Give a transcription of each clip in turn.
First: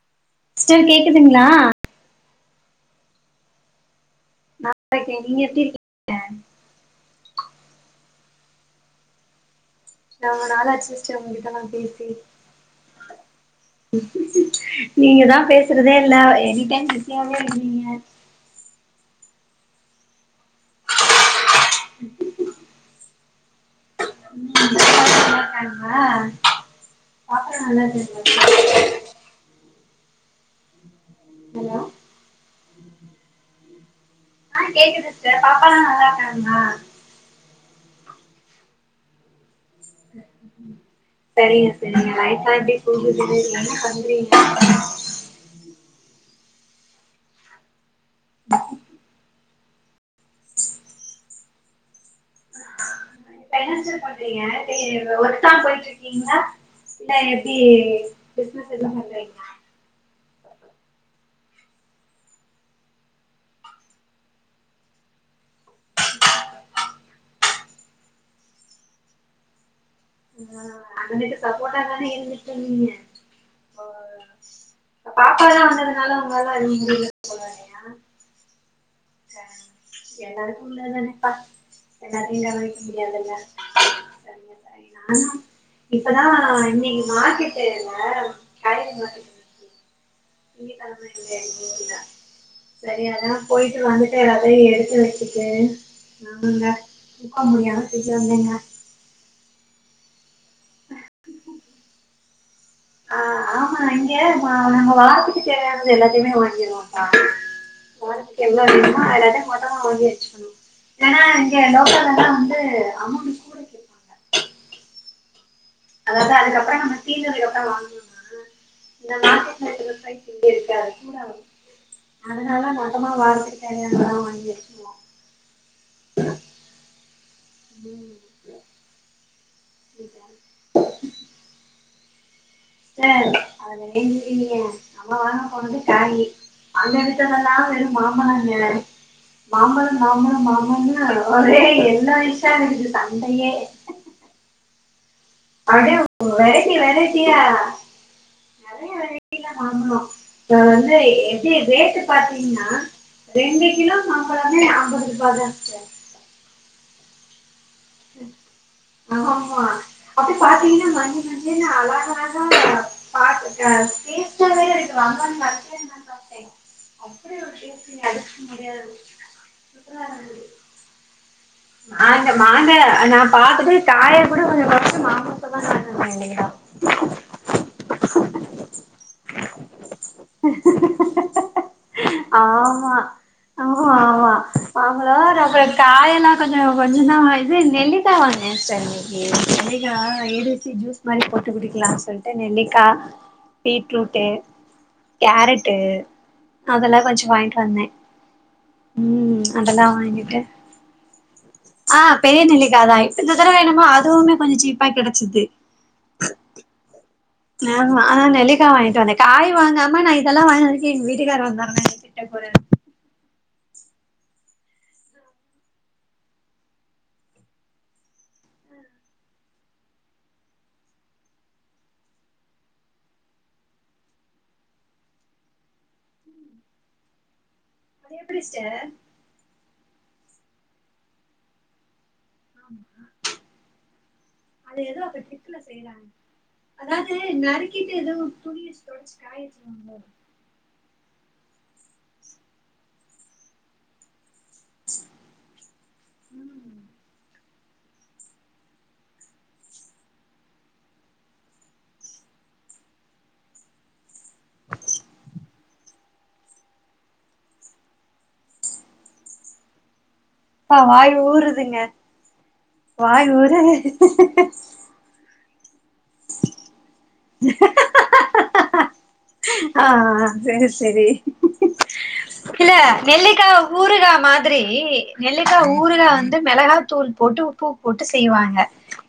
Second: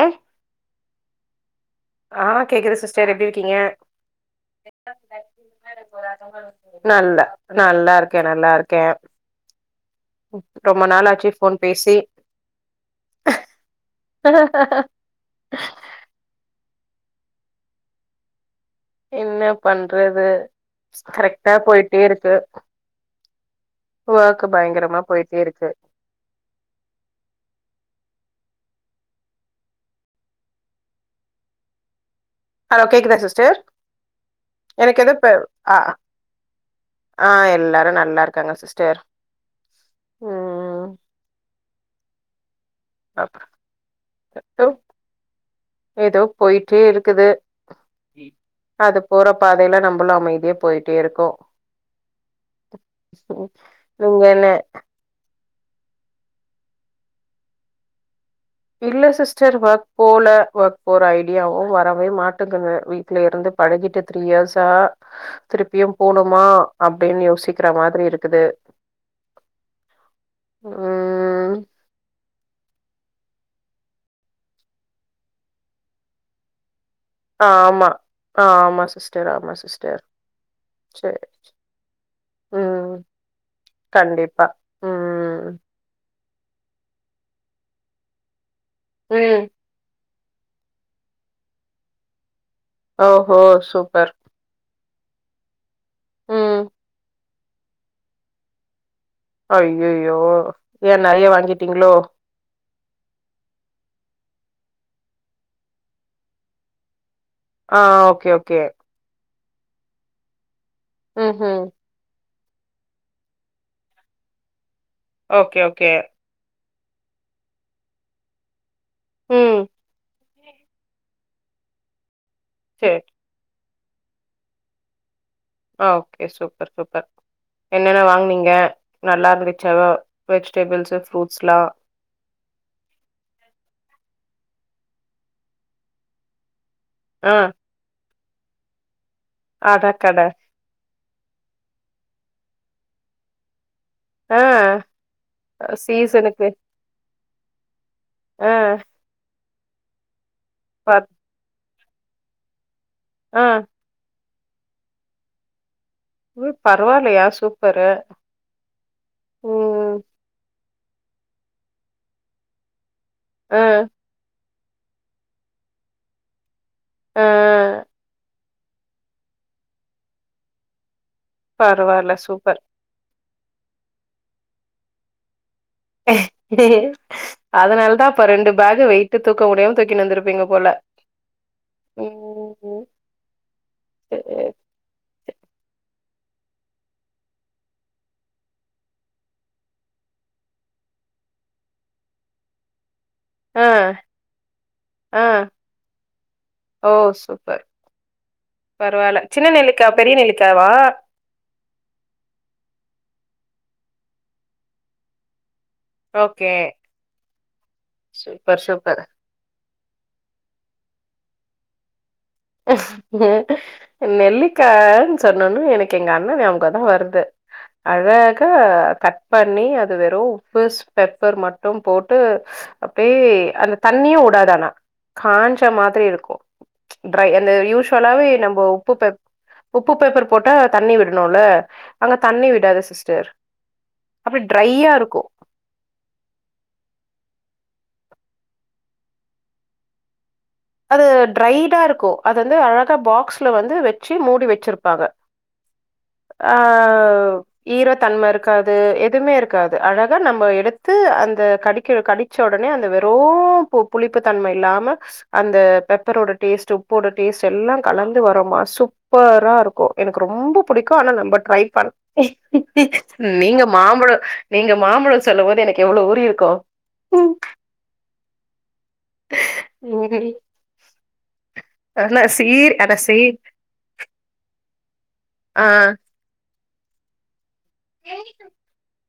அ sister கேக்குதுங்ளா ஆ கேக்குது சிஸ்டர் எப்டி இருக்கீங்க நல்லா இருக்கே நீங்க எப்டி இருக்கீங்க நல்ல நல்லாருக்கே நல்லாருக்கே ரொம்ப நாளாச் சிஸ்டர் உங்கிட்டலா பேசி நீங்க தா பேசுறதே இல்ல எனி டைம் பிஸியாவே இருக்கீங்க என்னப் பண்றது கரெக்டா போயிட்டே இருக்கு ஓர்க் பயங்கரமா போயிட்டே இருக்கு ஆ பாக்கற நானு [unintelligible] ஹலோ ஹலோ கேக்குதா சிஸ்டர் ஆ எனக்கு கேக்குது எதோ இப்ப சிஸ்டர் பாப்பா ஆ எல்லா நல்லா இருக்காங்களா ஆ எல்லாரு நல்லா இருக்காங்க சிஸ்டர் ம் சரி சரிங்க நைட்டெல்லா அப்டியே தூக்கும் போது அப்றோ நீங்க என்னாப் பண்றீங்க ஏதோ போயிட்டே இருக்குது அது போற பாதையெல்லா நம்மளு அமைதியே போயிட்டே இருக்கோ இங்கனே ஒருத்தா போயிட்டு இருக்கீங்களா இல்ல எப்டி பிசினஸ் எதுவு இல்ல பண்றீங்களா சிஸ்டர் வெ போல ஒர்க் போற ஐடியாவு வரவே மாட்டுங்குது வீட்ல இருந்து பழகிட்டு த்ரீ இயர்ஸா திருப்பியு போணுமா அப்டின்னு யோசிக்கிற மாதிரி இருக்குது ஆ அதுகிட்டு ம் சப்போட்டா தானே இருந் பாப்பா தா வந்ததுனால உங்களாலா [unintelligible] ஆமா ஆமாசிஸ்டர் ஆ ஆமாசிஸ்டர் எல்லாருக்கு சேரி உள்ளதுதானேப்பா கண்டிப்பா ம் [unintelligible] இப்பதா இன்னைக் மார்கட்டுல்ல ம் திங்கட்கிழம [unintelligible] சேரி அதா ஓஹோ போயிட்டு சூப்பர் வந்துட்டு எல்லாத்தையு எடுத்து வச்சு ம் [unintelligible] ஐய்யய்யோ ஏ நெறைய வாங்கிட்டீங்களோ ஆ ஆமா இங்க நம்ம வாரத்துக்கு தேவையானது எல்லாத்தையுமே வாங்கிடுவோபா ஆ ஓகே வாரத்துக்கு ஓகே எவ்ளோ வேணுமோ அததெல்லா மொத்தமா வாங்கி வச்சுக்கணு ஏனா இங்க ம்ஹூம் லோக்கல்ல எல்லா வந்து அம ஓகே ஓகே அதா அதுக்கப்றோ நம்ம [unintelligible] தா வாங்கனு இந்த ம் மார்கட் [unintelligible] அதனால சரி மொத்தமா வாரத்துக்கு தேவயானதெல்லா வாங்கி வெச்சுக்குவோ ஆ ஓகே சூப்பர் சூப்பர் என்னென்ன வாங்கனீங்க நல்லா இருந்துச்சா வெஜிடேபிள்ஸூ ஃப்ரூட்ஸ்லா அ [unintelligible] நம்ம வாங்க போனது காயி அங்க ஆ வித்தலல்லா வெரு மாபழங்க மாம்பழ அதா கட மாம்பழ மாம்பழன்னு ஒரே எல்லோ [unintelligible] ம் அப்டியே வெரைட்டி வெரைட்டியா ஆ இப்ப ப வந்து எப்டி ரேட்டு பாத்தீங்கனா ஆ ரெண்டு கிலோ மாம்பழமே ஐம்பது ரூபாயதா இருன்ச்சே ஓ பரவாயில்லையா சூ ஆமா ம் அப்டி பார்த்தீங்கனா மஞ்ச மஞ்சளா அழகஅழகா ஆ [unintelligible] எத்தன பேர் அன்னைக் வங்கனுனு பாத்துட் [unintelligible] ஆ அப்டி ஒரு டேஸ்ட்டு முடியாது [unintelligible] நா பரவால்ல இந்த சூப்பர் மாங்கா நா பாத்துட்டு காய கூட கொஞ்ச வருஷம் [unintelligible] அதனால தா அப்ப ரெண்டு பேக் வெயிட்டு தூக்க முடியாம தூக்கி வந்துருப்பீங்க போல ஆமா சேர் அவங்களா அப்புற காயெல்லா கொஞ்சனா இது நெல்லிகா வாங்கனே நெல்லிக்கா ஏ பி சி ஜூஸ் இது மாரி போட்டு குடிக்கலானு சொல்லிட்டு நெல்லிக்காய் ஆ பீட்ரூட்டு ஆ கேரட்டு அதெல்லா வெச்சு வாய்ன்ட்டு வந்தே பரவால ம் சின்ன அதெல்லா நெல்லுக்காய் பெரிய வாங்கிட்டு நெல்லுக்காவா ஆ பெரிய நெல்லிக்காதா இந்த தடவ என்னமோ அதுவுமே கொஞ்சோ சீப்பா கெடைச்சிது ஓகே ஆ ஆ சூப்பர் நெல்லிக்கா சூப்பர் வாங்ட்டு வந்தே காய் வாங்காம நா இதெல்லா வாங்கினு வந்ததுக்கு எங்க வீட்டுக்கார வந்தாருனா எனை திட்ட போறார் ம் நெல்லிக்கா சொன்னோன்னு எனக்கு எங்க அண்ணன் ஞாபகோ தா வருது அழகா கட் பண்ணி அது வெறு உப்பு சு பெப்பர் மட்டு போட்டு அப்பயே அந்த தண்ணியு வுடாது ஆனா காஞ்ச மாதிரி இருக்கு ட்ரை அந்த அது யூஸ்வலாவே எப்டி நம்ம சிஸ்டர் உப்பு பெப் உப்பு பெப்பர் போட்டா தண்ணி விடணுல அங்க தண்ணி விடாது சிஸ்டர் அப்டி ட்ரையா இருக்கு உப்புல செய்றாங்க அதாவது நறுக்கிட்டு எதுவு துணிய வச்சு தொடச்சு காய வச்சுருனுமோ அது டிரைடா இருக்கு அது வந்து அழகா பாக்ஸ்ல வந்து வச்சு மூடி வ ச்சிருப்பாங்க ஆ ஈர தன்ம இருக்காது எதுமே இருக்காது அழகா நம்ம எடுத்து அந்த கடிக்க வை கடி ச்ச ஒடனே அந்த வெறு பு புளிப்பு தன்மை இல்லாம அந்த பெப்பரோட டேஸ்ட்டு உப்போட டேஸ்ட்டு எல்லா கலந்து வரோமா சூப்பராக இருக்கு எனக்கு ரொம்ப அப்பா பிடிக்கு ஆனா வாய் நம்ப ட்ரை ஊறுதுங்க பண் வாய் ஊற மாம்பழோ சொல்லு போது எனக்கு எவ்ளோ ஊறி இருக்கு ம் ஆ செரி செரி ஆனா இல்ல சீர் ஆனா சீர் நெல்லிக்காவு ஊறுகா மாதிரி நெல்லிக்கா ஆ ஊறுகா வந்து மெளகா தூள் போட்டு உப்பு போட்டு செய்வாங்க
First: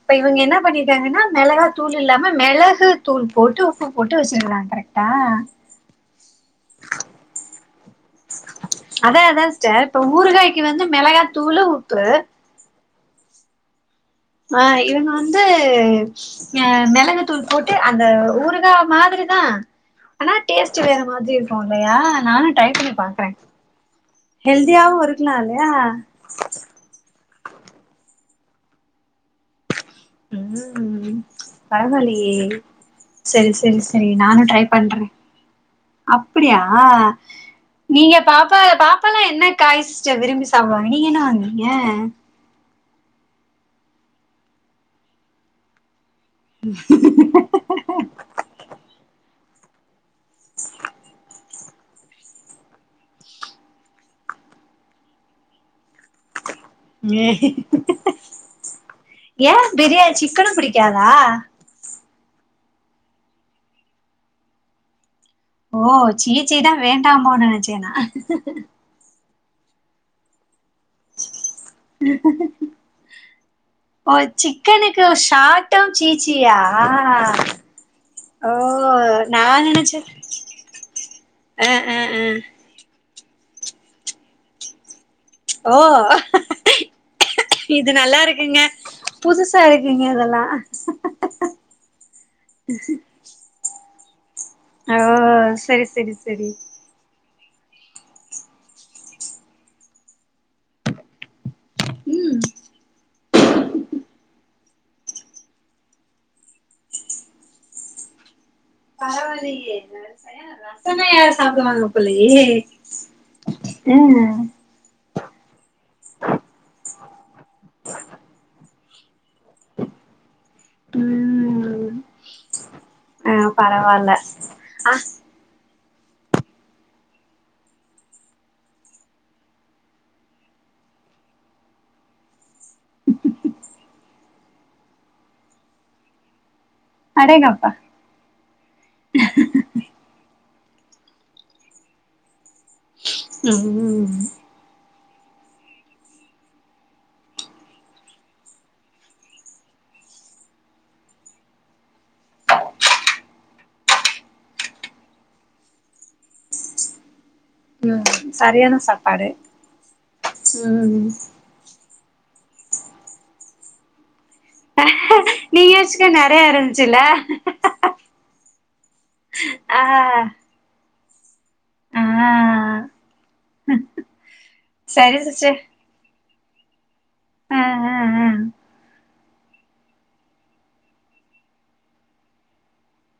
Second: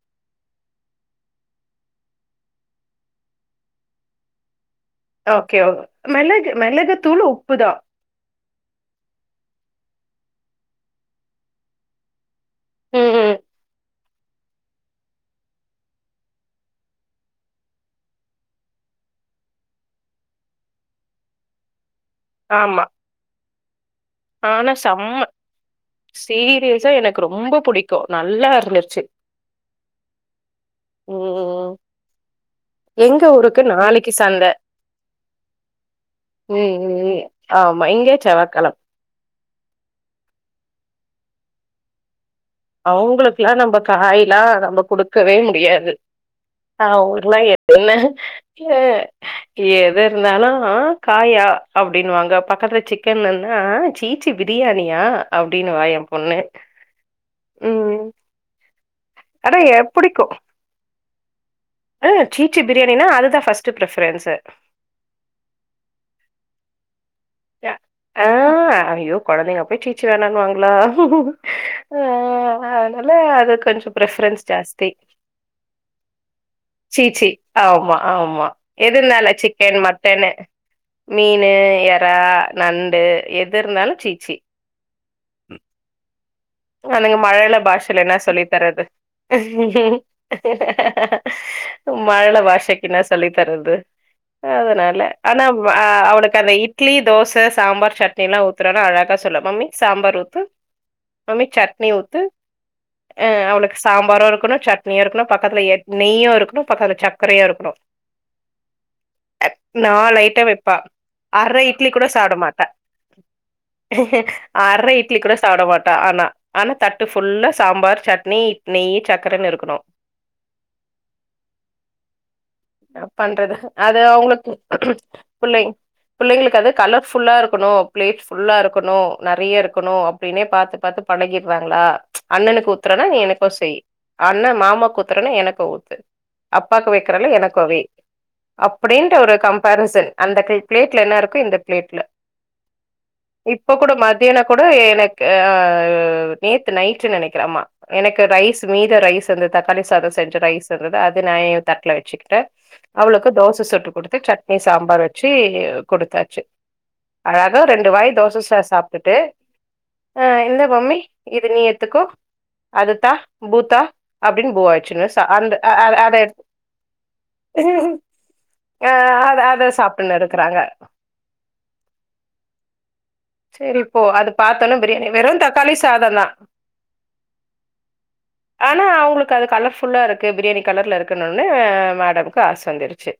இப்ப இவுங்க என்ன பண்ணிட்டாங்கன்னா மெளகா தூள் இல்லாம மெளகு தூள் போட்டு உப்பு போட்டு வச்சுக்கலான்ங் கரெக்ட் ஓகே ஓ மெளகு மெளகுத்தூள் உப்புதா அதா அதா சிஸ்டர் இப்ப ஊறுகாய்க்கு வந்து மெளகா தூளு உப்பு ஆ இவுங்க வந்து அ மெளகுத்தூள் போட்டு அந்த ஊறுகா மாதிரி தா ஆனா டேஸ்ட்டு வேற மாதிரி இருக்கு இல்லையா நானு ட்ரை ஆமா பண்ணி பாக்குறே ஆனா ஹெல்தியாவு இருக்கலா இல்லையா ச்ச எனக்கு ரொம்ப புடிக்கு நல்லா இருந்துருச்சு ம் ம். பரவால்லியே எங்க செரி ஊருக்கு செரி செரி நாளைக்கு நானு சந்த. ட்ரை பண்றே அப்டியா ம் ம். ஆமா. இங்க நீங்க பாப்பா செவ்வாய்க்கிழம. பா நீங்க என்ன காய் சிஸ்டர் விரும்பி சாப்டுவாங்க நீ என்ன வாங்குவீங்க அவுங்களுக்குல்லா நம்ப காய் ல்லா நம்ப குடுக்கவே முடியாது அவுங்களா ஏ என்ன ஹ எது இருந்தாலு காயா அப்டின்வாங்க பக்கத்துல சிக்கனுன்னா சீச் சி பிரியாணியா அப்டின்னு வா எ பொண்ணு ம். ஏ ஆனா எ பிரியா சிக்கனு பிடிக்காதா ஆ சீச்சி பிரியாணின்னா அதுதா ஃபஸ்ட்டு பிரீஃபரென்ஸு ஓ சீச்சி னா வேண்டாமோ அ நெனச்சே நா ஆ யோ கொழந்தைங்க போய் சீச்சி வேணானு வாங்களா அ ஆ அதனால அது கொஞ்சோ ஓ பிரிஃபரென்ஸ் ஜாஸ்தி சிக்கனுக்கு ஷார்ட்டும் சீச்சியா சீச்சி ஆமா ஆமா ஓ எது இருந்தாலு நா சிக்கன் நெனச்சே மட்டனு மீனு அ அ எறா அ நண்டு எது இருந்தாலு சீச்சி ஓ அதுங்க மழல இது பாஷைலே என்ன நல்லா சொல்லி இருக்குங்க தரது புதுசா இருக்குங்க இதெல்லா மழல பாஷைக்கு என்ன சொல்லி தரது அதனால ஓ ஆனா ஆ செரி செரி அவனுக்கு செரி அந்த இட் லி தோச சாம்பார் சட்னி எல்லா ஊத்தறோன்னா அழகா சொல்லு மம்மி சாம்பார் ஊத்து மம்மி சட்னி ஊத்து ம் ஆ அவளுக்கு சாம்பாரு இருக்கணு சட்னியு இருக்கணு பக்கத்துல எண் நெய்யு இருக்கணு பக்கத்துல சர்க்கரையு இருக்கணு அ பரவாயில்லையே நாலு ஐட்டம் வைப்ப ரசனா யாரு அரை சாப்டுவாங்க இட்லி கூட சாப்ட போலயே மாட்டா ம் அரை இட் லி கூட சாப்ட மாட்டா ஆனா ஆனா தட்டு ஃபுல்லா சாம்பார் சட்னி இட் நெய் சக்கரனு இருக்கு கனு ம் ஆ என்னாப்பண்றது அது பரவால்ல அவங்களுக்கு அ புள்ளைங் பிள்ளைங்களுக்கு அது கலர்ஃபுல்லா இருக்கணும் பிளேட் ஃபுல்லா இருக்கணும் நெறைய இருக்கணும் அப்டின்னே பாத்து பாத்து பழகிறாங்களா அண்ணனுக்கு உத்தரனா நீ எனக்கு செய் அண்ண மாமாக்கு ஊத்துறன்னா எனக்கு ஊத்து அப்பாக்கு வைக்கிறால எனக்கு அடேங்கப்பா வை அப்டின்ற ஒரு கம்பாரிசன் அந்த பிளேட்ல என்ன இருக்கோ இந்த பிளேட்ல இப்ப கூட ம் மத்தியான கூட எனக்கு அ நேத்து நைட்டு் நெனைக்கிற ஆமா எனக்கு ரைஸ் மீத ரைஸ் இருந்தது தக்காளி சாதம் செஞ்ச ரைஸ் இருந்தது அது நா ஏ தட்ல வச்சுக்கிட்டே அவளுக்கு தோசை சுட்டு குடுத்து சட்னி சாம்பார் வச்சு குடுத்தாச்சு அழகா ரெண்டு ம் வாய் தோசை சா சரியான சாப்டுட்டு சாப்பாடு அ இந்த ம் இது நீ எடுத்துக்கோ அது தா பூத்தா அப்டின்னு பூவாவச்சுன்னு ச அந்த ஆ நீங்க அ வச்சுக்க அத எடுத் நெறைய இருந்துச்சுல்ல அ அத அத ஆ சாப்டுன்னு இருக்கறாங்க ஆ சேரிப்போ அது பார்த்தோனே பிரியாணி சரி வெறு சிஸ்டர் தக்காளி சாதந் தா ஆ ஆ ஆ ஆனா அவங்களுக்கு அது கலர் ஃபுல்லா இருக்கு பிரியாணி கலர்ல இருக்குனோனே மேடம்க்கு ஆச வந்துடுச்சு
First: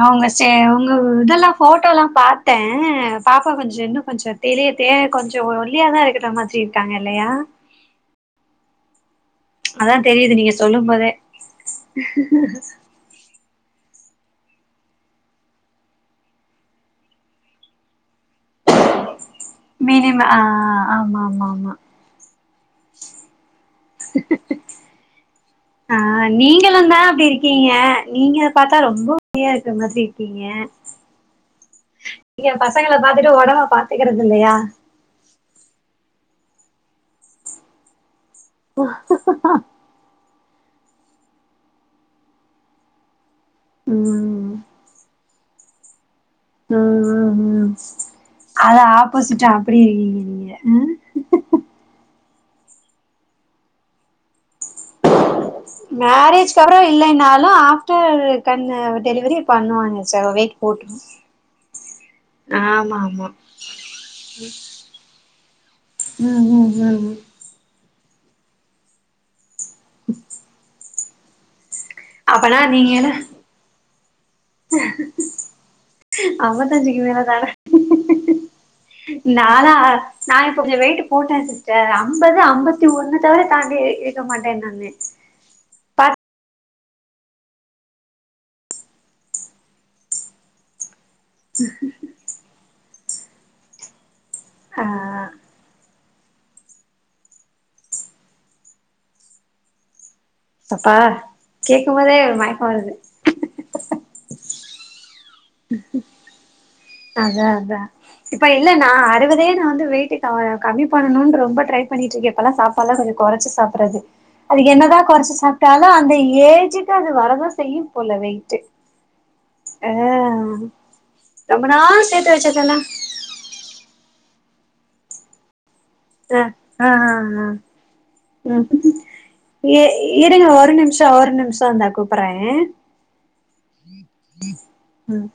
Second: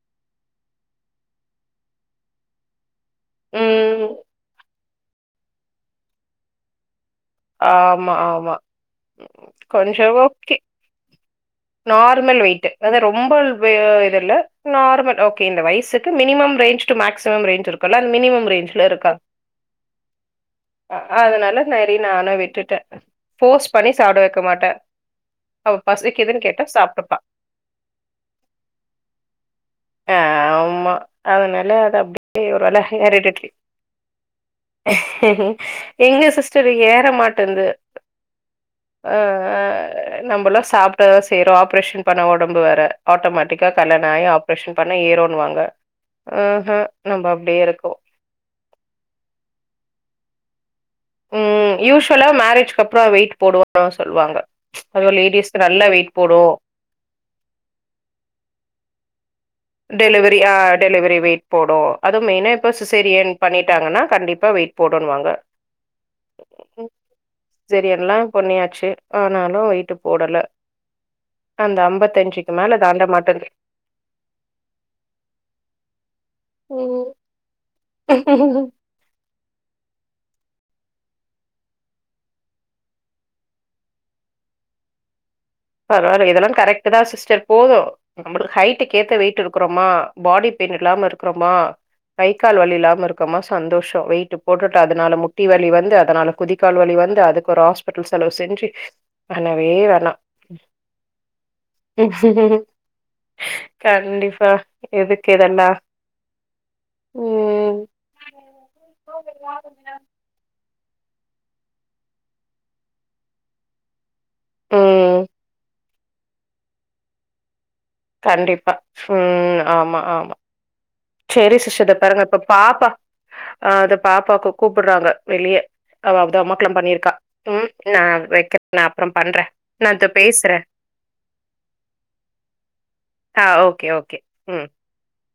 அவங்க செ உங்க இதெல்லாம் போட்டோ எல்லாம் பாத்தே பாப்பா கொஞ்சோ இன்னு ம் கொஞ்சோ பெரியப் தே கொஞ்சோ ஒல்லியா தா இருக்கிற மாதிரி இருக்காங்க இல்லையா ஆமா ஆமா ம் ம் அதா கொஞ்சோ தெரியுது நீங்க ஓகே சொல்லும் போதே நார்மல் வெயிட்டு அத ரொம்ப வே இது இல்ல நார்மல் ஓகே இந்த வயசுக்கு minimum range to maximum range இருக்கு இப்போல்லாம் மினிமம் ரேஞ்ல இருக்கா மினிம ஆ ஆமாமாமா நாலா விட்டுட்டே ஃபோர்ஸ் பண்ணி சாப்ட வைக்க மாட்டே ஆ நீங்களுந்தா சாப்ட்டுப்பா. அப்டி இருக்கீங்க நீங்க பாத்தா ரொம்ப ஒல்லியா இருக்க மாதிரி இருக்கீங்க அதுனால அதப் நீங்க பசங்கள பாத்துட்டு ஒடம்ப பாத்துக்கிறது இல்லையா எங்க சிஸ்டர் ஏற மாட்டேன்து ஆ ஆ நம்மளா சாப்ட்டதா செய்றோம் ஆப்ரேஷன் பண்ண ஒடம்பு வேற ஆட்டோமேட்டிக்கா கல்யாண ஆயி ஆப் ம் ரேசன் பண்ணா ஏறுன்னுவாங்க ஹூஹூ நம்ப அப்டியே இருக்கோ அத ஆப்போசிட்டா அப்டி இருக்கீங்க ம் ம் யூஸ்வலா மேரேஜ்கப்புற வெயிட் போடுவாங்க சொல்லுவாங்க அது லேடிஸ் மேரேஜ்கப்புறம் இல்லைனாலும் ஆஃப்டர் கண் டெலிவரி பண்ணுவாங்க ச டெலிவரி ஆ வெயிட் போட்ரு டெலிவரி வெயிட் போடும் அது மெய்னா இப்ப ஆமா ஆமா சிசேரியன் பண்ணிட்டாங்கன்னா கண்டிப்பா வெயிட் போட்டுன்னு வாங்க ம் ம் ம் ம் சரிஎல்லாம் பண்ணியாச்சு ஆனாலும் வெயிட்டிங் போடல அந்த ஐம்பத் அப்பனா நீங்கென அம்பத்தஞ்சு கிலோ தானா ம் நாலா நா இப்ப கொஞ்சோ வெயிட்டு போட்டே சிஸ்டர் அம்பது அம்பத்தி ஒண்ணு தவிர தாண்டி இருக்க மாட்டேன் நானு பா பரவால இதெல்லாம் கரெக்ட் தான் சிஸ்டர் போதும் நம்ளுக்கு ஹைட்டுகேத்த வெயிட் இருக்கறோமா பாடி பெயின் இல்லாம இரு க்கறோமா கை கால் வழி இல்லாம இருக்கோமா சந்தோஷம் வெயிட்டு போட்டுட்டு ஆ அதனால முட்டி வலி வந்து அதனால குதி கால் வலி வந்து அதுக்கு ஒரு ஹாஸ்பிட்டல் செலவு செஞ்சு ஆனவே வேணாம் அப்பா கேக்குபோதே ஒரு மயக்கம் வருது கண்டிப்பா எதுக்கு இதெல்லாம் ம் அதான் இப்ப இல்லனா அறுவதே நான் வந்து வெயிட்டு கம்மி பண்ணணும்னு ரொம்ப ட்ரை பண்ணிட்டு இருக்கே இப்பல்லே சாப் பல்லாம் கொஞ்சம் கொறைச்சி சாப்டுறது அது என்னதான் ம் கொறைச்சு சாப்ட்டாலும் அந்த ஏஜுக்கு அது வரதான் செய்யும் போல வெயிட்டு கண்டிப்பா ம் ம் ஆ செரி ரொம்ப சிஸ்டர் இத நாள் பாருங்க சேத்து இப்ப வச்சதெல்லா பாப்பா ஆ அத பாப்பா கூப்றாங்க வெளிய அவத ஆ அம்மாக்கெல்லாம் ஆ ஆ பண்ணியிருக்கா ஆ ம் நான் ம் வைக்கிறேன் நான் அப்றம் பண்றேன் இ நான் இருங்க பேசுறேன் ஒரு நிமிஷோ ஒரு நிமிஷம் இந்தா கூப்பறேன் ஆ ஓகே ஓகே ம் ம்